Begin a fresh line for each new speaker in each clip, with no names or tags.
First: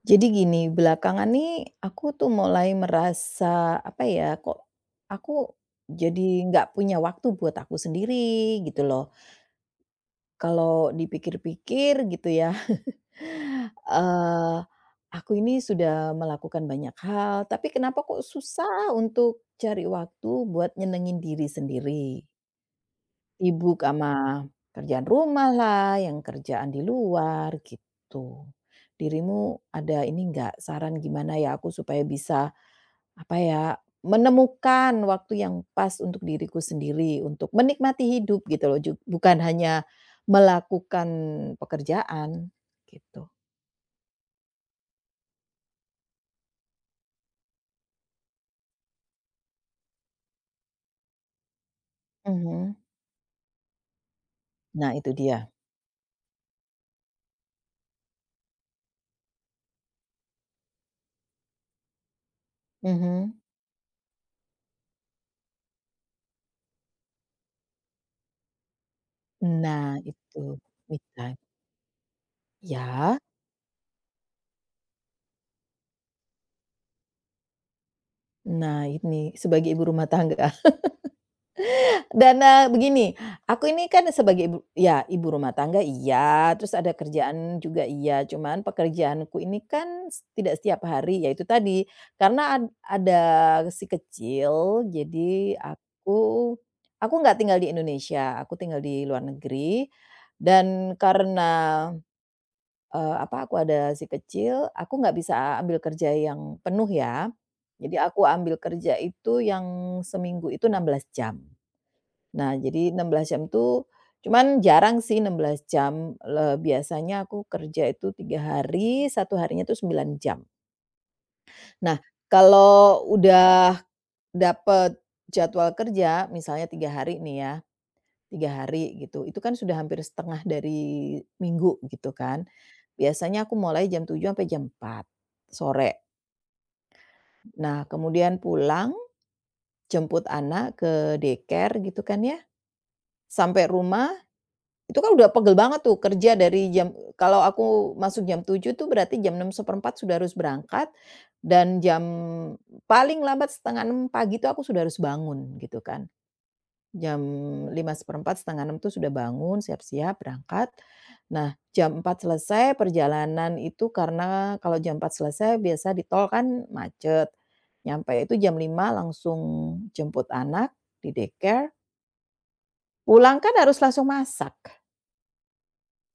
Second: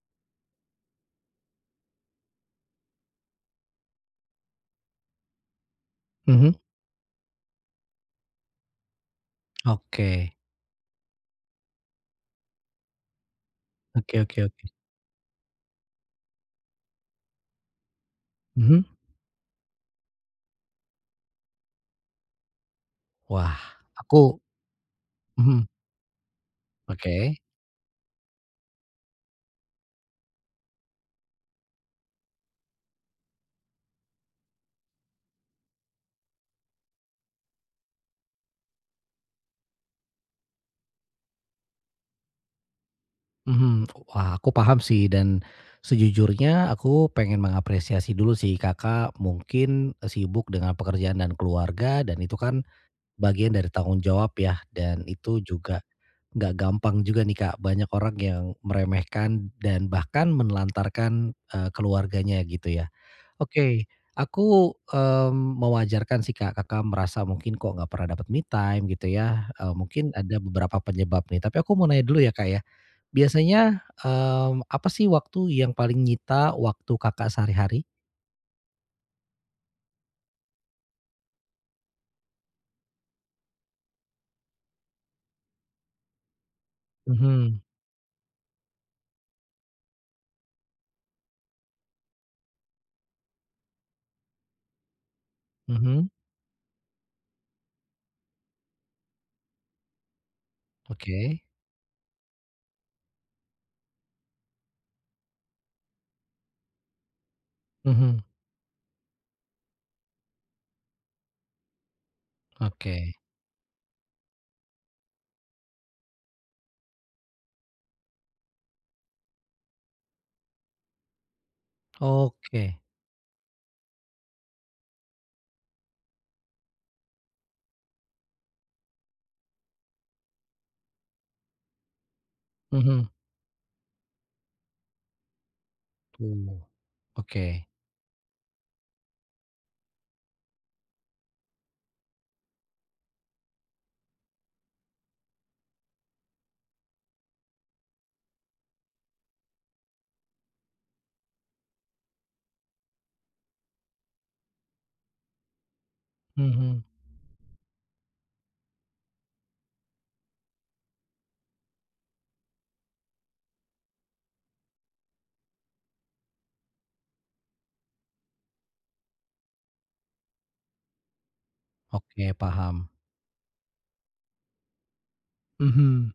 Jadi gini, belakangan nih aku tuh mulai merasa, apa ya, kok aku jadi
Mhm,
nggak punya waktu buat aku sendiri gitu loh.
oke.
Kalau dipikir-pikir gitu ya,
Oke oke
eee,
oke.
aku ini sudah melakukan banyak hal, tapi kenapa kok
Mhm.
susah untuk cari waktu buat nyenengin diri sendiri.
Wah,
Sibuk sama
aku
kerjaan rumah
mhm,
lah, yang kerjaan di
oke.
luar gitu. Dirimu ada ini nggak saran gimana ya aku supaya bisa, apa ya, menemukan waktu yang pas untuk diriku sendiri, untuk menikmati hidup gitu loh, bukan hanya melakukan pekerjaan, gitu.
Mhm. Wah, aku paham sih dan sejujurnya aku pengen mengapresiasi dulu sih Kakak mungkin sibuk dengan pekerjaan dan keluarga dan itu kan
Mhm.
bagian dari tanggung jawab ya
Nah
dan
itu
itu
dia.
juga nggak gampang juga nih Kak, banyak orang yang meremehkan dan bahkan menelantarkan, keluarganya gitu ya.
Mhm.
Oke, aku, mewajarkan sih, Kak, Kakak merasa mungkin kok nggak pernah dapat me time gitu ya,
Nah
mungkin ada
itu,
beberapa
me
penyebab
time.
nih. Tapi aku mau nanya dulu ya, Kak, ya.
Ya,
Biasanya, apa sih waktu yang paling nyita waktu Kakak sehari-hari?
nah ini sebagai ibu rumah tangga. Dan, begini, aku ini kan sebagai ibu ya ibu rumah tangga iya, terus ada kerjaan
Mhm,
juga iya, cuman pekerjaanku ini kan tidak setiap hari, yaitu tadi, karena ada si kecil, jadi
mhm,
aku nggak tinggal di Indonesia, aku tinggal di luar negeri dan
oke,
karena, aku ada si kecil, aku nggak bisa ambil kerja yang penuh ya. Jadi
mhm,
aku ambil kerja itu yang seminggu itu 16 jam. Nah, jadi enam
oke,
belas jam tuh cuman jarang sih 16 jam, biasanya aku kerja itu 3 hari, satu harinya tuh 9 jam. Nah,
oke,
kalau udah dapet jadwal kerja, misalnya 3 hari nih ya, 3 hari gitu, itu kan sudah hampir setengah dari minggu gitu kan.
mhm,
Biasanya aku mulai jam 7 sampai jam 4 sore.
tuh, oke,
Nah, kemudian pulang, jemput anak ke daycare gitu kan ya, sampai rumah. Itu kan udah pegel banget tuh kerja dari jam kalau aku masuk jam 7 tuh berarti jam 6.15 sudah harus berangkat dan jam paling lambat setengah enam pagi itu aku sudah harus bangun gitu kan.
mhm,
jam 5.15 setengah enam tuh sudah bangun, siap-siap berangkat. Nah jam 4 selesai perjalanan itu karena kalau jam 4 selesai biasa di tol kan macet. Nyampe itu jam 5 langsung jemput anak di daycare,
oke paham,
pulang kan harus langsung masak.
mhm,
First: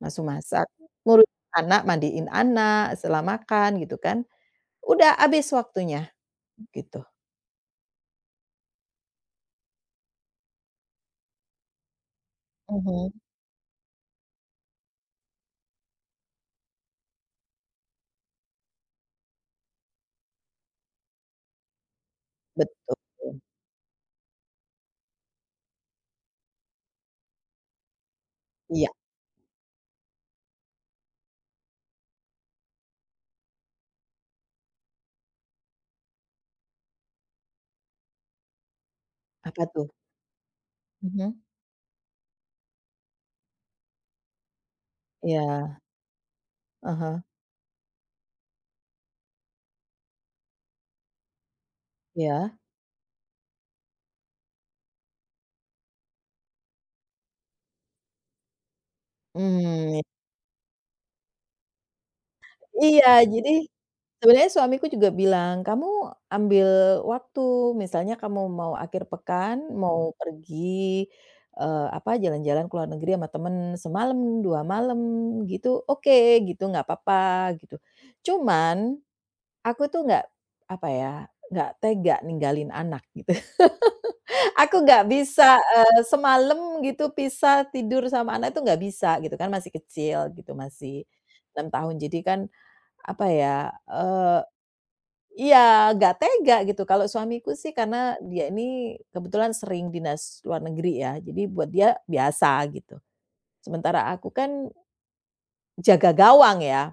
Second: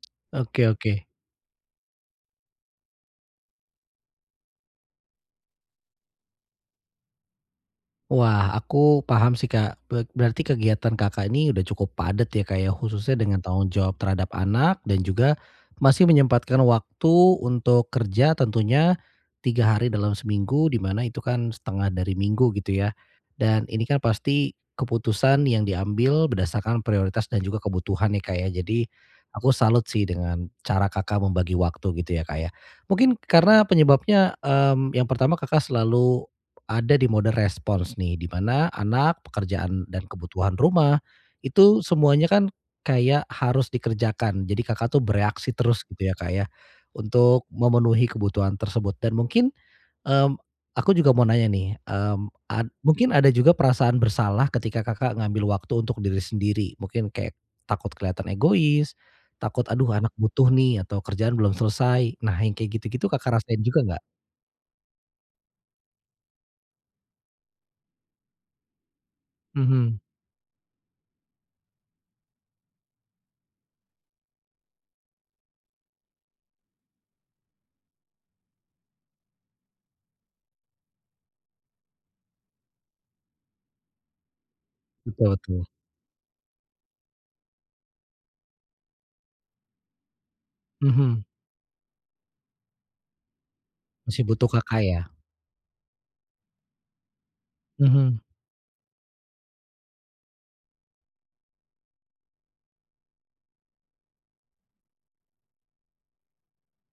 Langsung
oke
masak,
oke.
ngurus anak, mandiin anak, setelah makan gitu kan, udah habis waktunya gitu.
Wah, aku paham sih, Kak. Berarti kegiatan Kakak ini udah cukup padat ya, Kak, ya,
Mhm.
khususnya dengan tanggung jawab terhadap anak dan juga masih menyempatkan waktu untuk kerja tentunya 3 hari dalam seminggu, di mana itu kan setengah dari minggu gitu ya.
Betul,
Dan ini kan pasti keputusan yang diambil berdasarkan prioritas dan juga kebutuhan ya, Kak, ya.
iya,
Jadi aku salut sih dengan cara Kakak membagi waktu gitu ya, Kak, ya. Mungkin karena penyebabnya, yang pertama Kakak selalu ada di mode respons nih, di mana anak,
apa
pekerjaan,
tuh?
dan kebutuhan rumah,
Mhm.
itu semuanya kan kayak harus dikerjakan. Jadi Kakak tuh bereaksi
Iya,
terus gitu ya Kak ya,
ah hah,
untuk memenuhi kebutuhan tersebut dan mungkin, mmm, aku juga mau nanya nih, mmm,
iya,
ad mungkin ada juga perasaan bersalah ketika Kakak ngambil waktu untuk diri sendiri, mungkin kayak takut kelihatan egois, takut, "Aduh
mmm,
anak butuh nih," atau "Kerjaan belum selesai." Nah yang kayak
iya
gitu-gitu Kakak
jadi
rasain juga nggak?
sebenarnya suamiku juga bilang, "Kamu ambil waktu, misalnya kamu mau akhir pekan,
Mhm,
mau pergi, jalan-jalan ke luar negeri sama temen semalam, 2 malam gitu, oke gitu, nggak apa-apa," gitu. Cuman aku tuh nggak, apa ya, nggak tega ninggalin anak gitu. Aku nggak
betul
bisa,
betul.
semalam gitu pisah tidur sama anak itu nggak bisa gitu kan, masih kecil gitu, masih
Mhm.
6 tahun. Jadi kan, apa ya,
Masih butuh Kakak ya?
iya, nggak tega gitu. Kalau suamiku sih karena
Mhm,
dia ini kebetulan sering dinas luar negeri ya, jadi buat dia biasa gitu. Sementara aku kan jaga gawang ya.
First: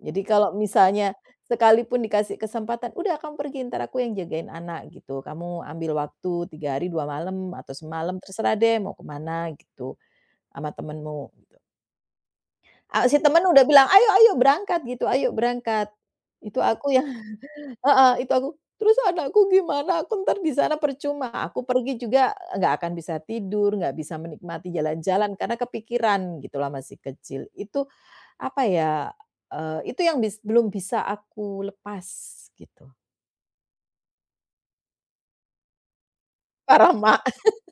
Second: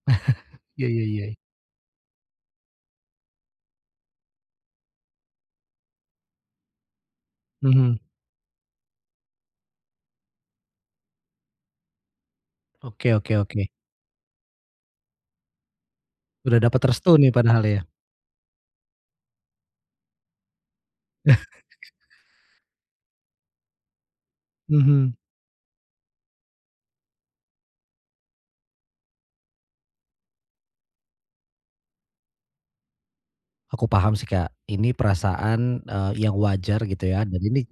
Jadi kalau
iya iya
misalnya
iya.
sekalipun dikasih kesempatan, "Udah kamu pergi, ntar aku yang jagain anak," gitu. "Kamu ambil waktu 3 hari 2 malam atau
Mhm,
semalam, terserah deh mau kemana gitu, sama temenmu."
oke
Si
oke
temen
oke.
udah bilang, "Ayo ayo berangkat," gitu, "Ayo berangkat."
Udah
Itu
dapat
aku yang
restu nih padahal ya?
heeh, itu aku, "Terus anakku gimana? Aku ntar di sana percuma, aku pergi juga nggak akan bisa tidur, nggak bisa menikmati
Mhm.
jalan-jalan karena kepikiran gitu loh masih kecil." Itu apa ya, itu yang belum bisa aku lepas gitu.
Aku paham sih Kak, ini perasaan, yang wajar gitu
Parahma
ya dan ini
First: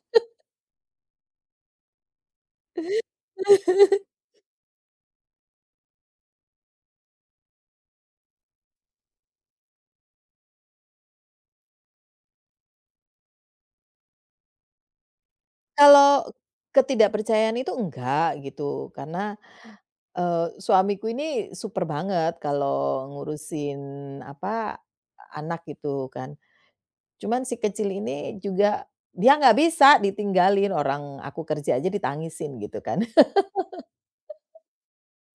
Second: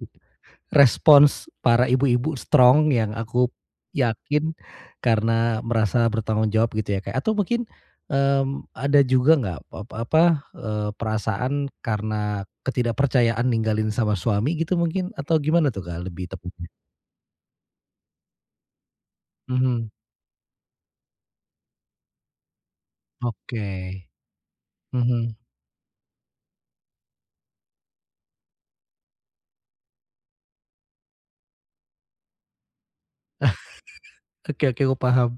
respons para ibu-ibu strong yang aku yakin karena merasa bertanggung jawab gitu ya Kak, atau mungkin, mmm, ada juga nggak apa, perasaan karena ketidakpercayaan ninggalin sama suami gitu mungkin? Atau gimana tuh Kak
kalau
lebih tepatnya?
ketidakpercayaan itu enggak gitu, karena,
Mhm,
suamiku ini super banget kalau
oke.
ngurusin apa,
Mhm.
anak gitu kan. Cuman si kecil ini juga dia nggak bisa ditinggalin, orang aku kerja aja ditangisin gitu kan.
Oke oke aku paham.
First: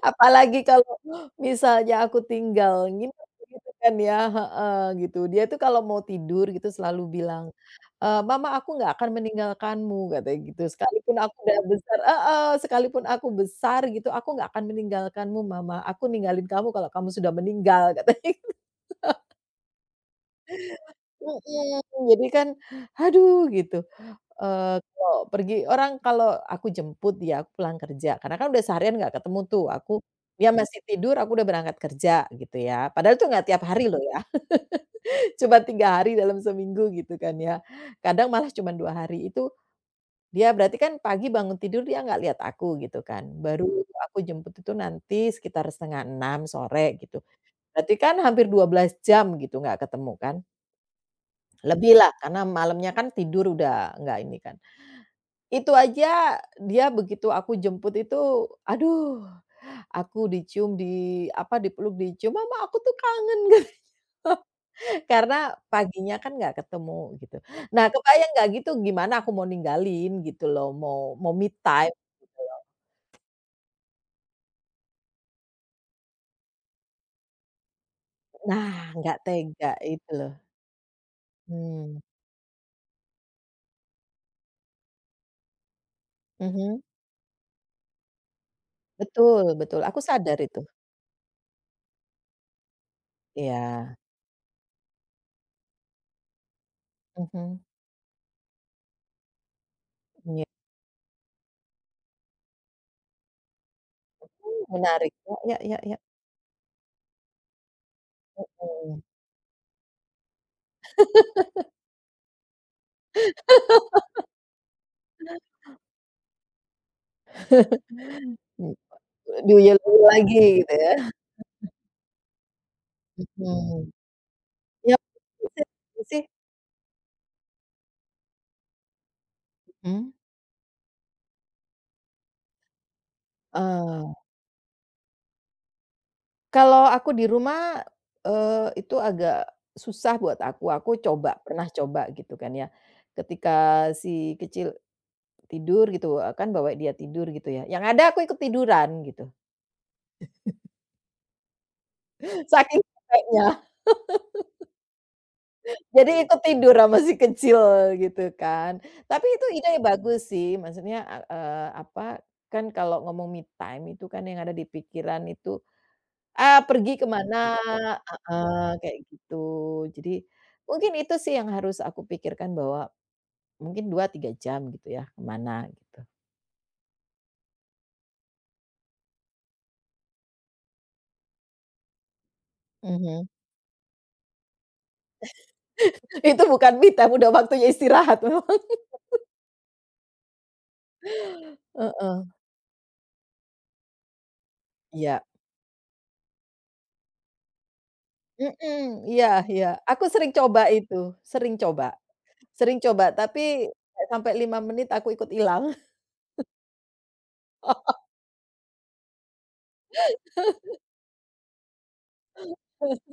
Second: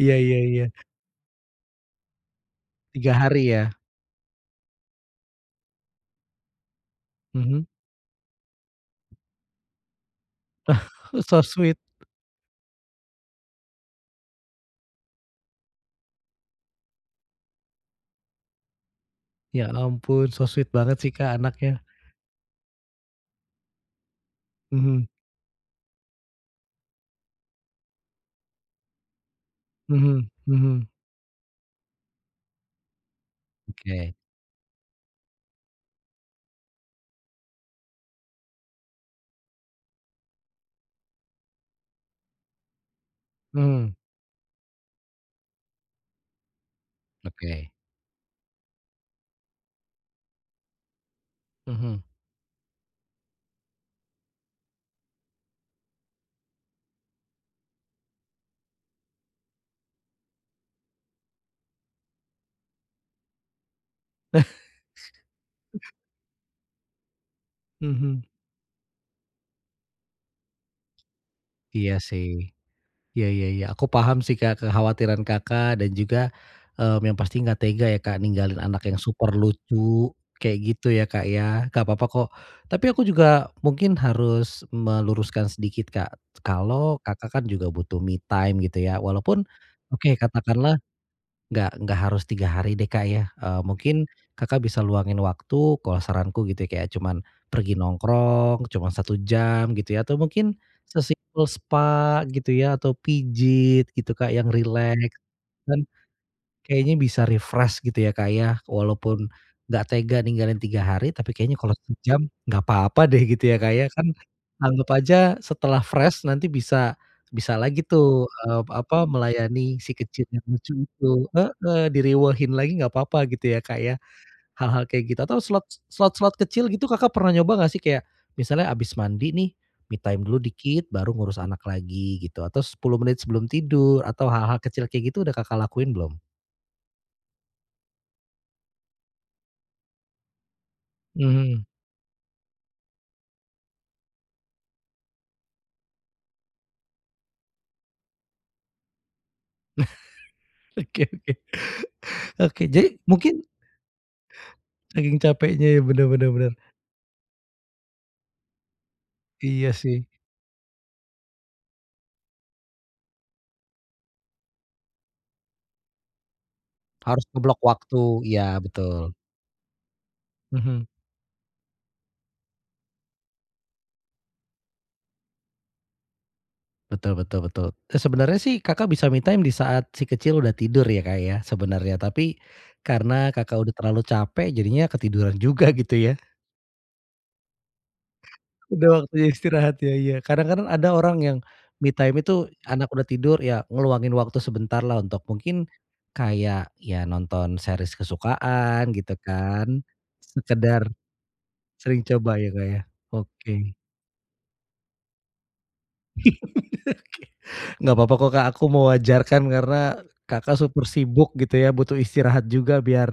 Iya iya
Apalagi
iya.
kalau misalnya aku tinggal
tiga
nginep
hari
gitu
ya?
kan ya heeh, gitu. Dia tuh kalau mau tidur gitu selalu bilang,
Mhm.
"Mama aku nggak akan meninggalkanmu," katanya gitu, "sekalipun
Oh,
aku
so
udah
sweet.
besar" heeh, "sekalipun aku besar gitu, aku nggak akan meninggalkanmu mama, aku ninggalin kamu kalau kamu sudah meninggal," katanya.
Ya ampun so sweet banget sih Kak anaknya.
Mhm, jadi kan, aduh gitu,
Mhm,
kalau pergi orang kalau aku jemput dia, aku pulang kerja, karena kan udah seharian nggak ketemu tuh, aku
mhm,
dia masih
mhm.
tidur, aku udah berangkat kerja gitu ya, padahal itu nggak tiap hari loh
Oke.
ya, cuma 3 hari dalam seminggu gitu kan ya, kadang malah cuman 2 hari, itu dia berarti kan pagi bangun tidur dia nggak lihat aku gitu kan, baru
Mhm.
aku jemput itu nanti sekitar setengah enam sore gitu,
Oke.
berarti kan hampir 12 jam gitu nggak ketemu kan lebih
Mhm.
lah karena malamnya kan tidur udah nggak ini kan. Itu aja dia begitu aku jemput itu, aduh, aku dicium, dipeluk, dicium, "Mama, aku tuh kangen," gitu. Karena paginya kan nggak ketemu gitu. Nah,
Mhm.
kebayang nggak gitu gimana aku mau ninggalin gitu loh, mau mau me
Iya
time
sih.
gitu loh.
Iya iya iya, aku paham sih, Kak, kekhawatiran Kakak dan juga, yang pasti nggak tega ya, Kak, ninggalin
Nah,
anak yang
nggak
super
tega itu
lucu
loh.
kayak gitu ya, Kak, ya. Nggak
Mmm,
apa-apa kok. Tapi aku juga mungkin harus meluruskan sedikit, Kak.
mhm.
Kalau Kakak kan juga butuh me time gitu ya, walaupun
Betul betul, aku
oke
sadar itu.
katakanlah nggak harus 3 hari deh, Kak, ya,
Iya,
mungkin Kakak bisa luangin waktu kalau saranku gitu ya, kayak cuman
mhm,
pergi nongkrong cuman 1 jam gitu ya, atau
iya,
mungkin sesimpel spa gitu ya, atau pijit gitu, Kak, yang
Hmm, menarik.
rileks.
Ya ya ya ya,
Kayaknya bisa refresh gitu ya, Kak, ya,
mmm,
walaupun nggak tega ninggalin 3 hari, tapi kayaknya kalau sejam nggak apa-apa deh gitu ya, Kak, ya. Kan anggap aja setelah fresh nanti bisa bisa lagi tuh,
mhm.
melayani si
Diulang-ulang
kecil
lagi
yang lucu
gitu ya,
itu heeh, direwehin lagi nggak apa-apa gitu ya, Kak,
mhm.
ya, hal-hal
Yap.
kayak gitu atau slot
sih.
slot-slot kecil gitu Kakak pernah nyoba nggak sih? Kayak misalnya habis mandi nih, me
Mhm.
time dulu dikit baru ngurus anak lagi gitu, atau 10 menit sebelum tidur
Eee,
atau hal-hal kecil kayak gitu udah Kakak lakuin belum?
kalau aku di rumah, itu agak susah buat aku coba,
Mhm.
pernah coba gitu kan ya. Ketika si kecil tidur gitu, kan bawa dia tidur gitu ya, yang ada aku ikut tiduran gitu,
Oke oke. Oke,
saking
jadi mungkin
capeknya.
saking capeknya ya, bener
Jadi
bener
ikut
bener.
tidur sama si kecil gitu kan. Tapi itu ide
Iya sih.
bagus sih, maksudnya, kan kalau ngomong me time itu kan yang ada di pikiran itu ah pergi
Harus
kemana
ngeblok waktu, iya
heeh, kayak
betul.
gitu. Jadi,
Mhm.
mungkin itu sih yang harus aku pikirkan bahwa mungkin 2-3 jam gitu ya, ke mana gitu.
Betul betul betul. Sebenarnya sih Kakak bisa me time di saat si kecil udah tidur ya, Kak, ya sebenarnya, tapi
Mhm.
karena Kakak udah terlalu capek jadinya ketiduran juga gitu ya.
Itu bukan me time, udah waktunya istirahat memang.
Udah waktunya istirahat ya, iya. Kadang-kadang ada orang yang me time
Heeh,
itu anak udah tidur ya ngeluangin waktu sebentar lah untuk
iya.
mungkin kayak ya nonton series kesukaan
Mhm,
gitu
iya iya.
kan,
Aku sering coba
sekedar
itu, sering coba
sering coba ya, Kak,
sering
ya?
coba, tapi
Oke.
nggak sampai 5 menit aku ikut ilang.
Nggak apa-apa kok, Kak, aku mewajarkan karena Kakak super sibuk gitu ya, butuh istirahat juga biar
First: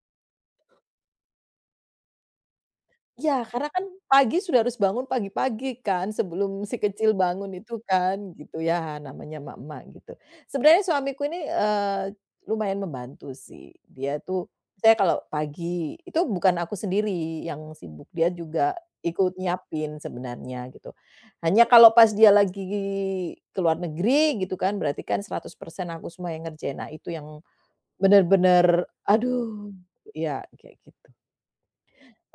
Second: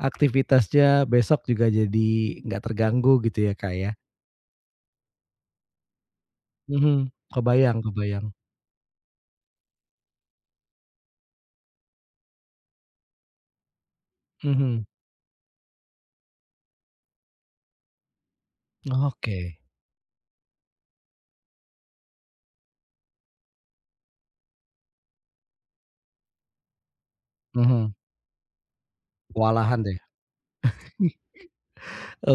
aktivitasnya besok juga jadi nggak terganggu gitu
Iya,
ya,
karena
Kak,
kan
ya?
pagi sudah harus bangun pagi-pagi kan, sebelum si
Mhm,
kecil bangun itu
kebayang kebayang.
kan, gitu ya, namanya emak-emak gitu. Sebenarnya suamiku ini, lumayan membantu sih. Dia tuh
Mhm,
saya kalau pagi itu bukan aku sendiri yang sibuk, dia juga ikut
oke.
nyiapin sebenarnya gitu. Hanya kalau pas dia lagi ke luar negeri gitu kan, berarti kan 100% aku semua yang ngerjain. Nah, itu yang
Mhm,
bener-bener aduh,
kewalahan deh.
iya kayak gitu.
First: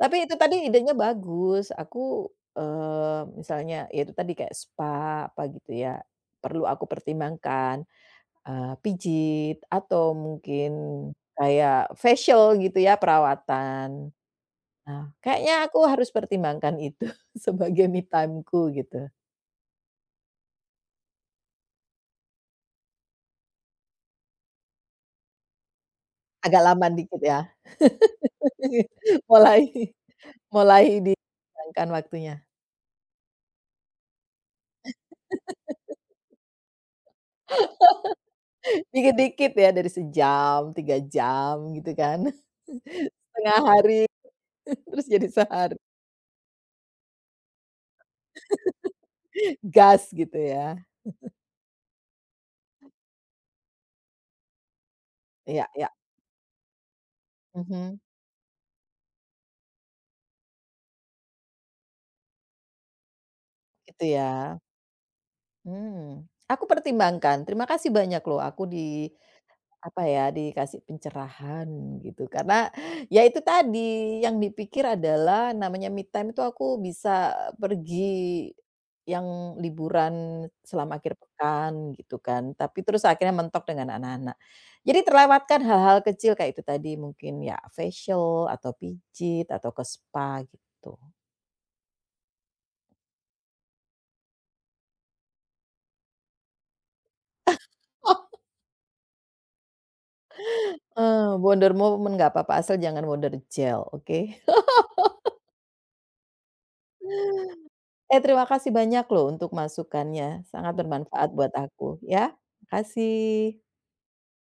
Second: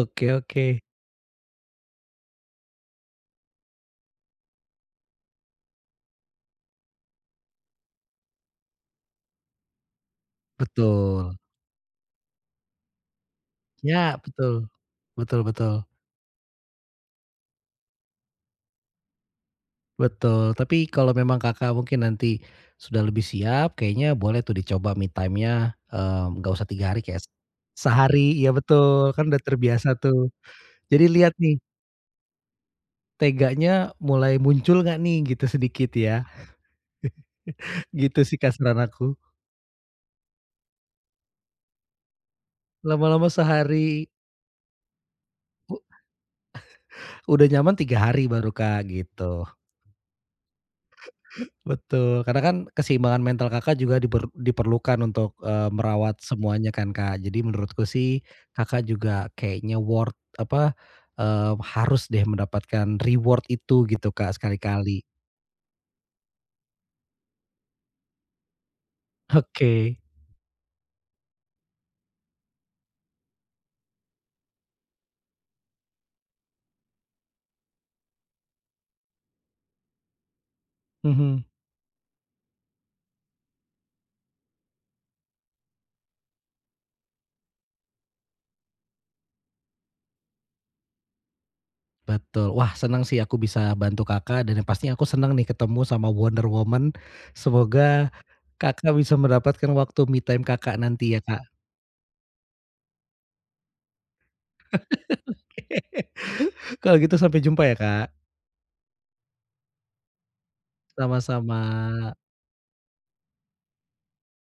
Tapi itu tadi
oke,
idenya bagus. Aku, misalnya ya itu tadi kayak spa apa gitu ya, perlu aku pertimbangkan, pijit atau mungkin
betul.
kayak facial gitu ya,
Ya,
perawatan.
betul.
Nah,
Betul
kayaknya
betul.
aku harus pertimbangkan itu sebagai me time-ku gitu.
Betul, tapi kalau memang Kakak mungkin nanti sudah lebih siap, kayaknya boleh tuh dicoba me time-nya, nggak
Agak
usah 3
lama
hari
dikit
kayak
ya.
sehari, ya betul, kan udah
Mulai
terbiasa tuh.
mulai
Jadi lihat nih,
dikurangkan waktunya.
teganya mulai muncul nggak nih gitu sedikit ya, gitu sih Kak aku.
Dikit-dikit ya dari sejam, 3 jam gitu kan.
Lama-lama
Setengah
sehari,
hari. Terus jadi sehari
u udah nyaman 3 hari baru Kak, gitu.
gas gitu ya?
Betul, karena kan keseimbangan mental Kakak juga diperlukan untuk,
Iya iya,
merawat semuanya kan, Kak. Jadi menurutku
mhm,
sih Kakak juga kayaknya worth apa, harus deh mendapatkan reward itu
gitu
gitu, Kak,
ya?
sekali-kali.
Mmm, aku pertimbangkan. Terima kasih banyak loh aku di
Oke,
Apa ya, dikasih pencerahan gitu karena ya itu tadi yang dipikir adalah namanya me time itu aku bisa pergi yang liburan selama akhir
mhm,
pekan gitu kan, tapi terus akhirnya mentok dengan anak-anak. Jadi terlewatkan hal-hal kecil kayak itu tadi mungkin ya facial atau pijit atau ke spa gitu.
betul. Wah, senang sih aku bisa bantu Kakak dan yang pastinya aku senang nih ketemu sama Wonder Woman. Semoga Kakak bisa mendapatkan waktu me time Kakak nanti ya,
Heeh,
Kak.
Wonder Moment nggak apa-apa asal jangan Wonder Gel, oke?
Kalau gitu sampai jumpa ya, Kak.
Eh, terima kasih banyak loh untuk masukannya, sangat bermanfaat buat
Sama-sama.
aku ya. Makasih.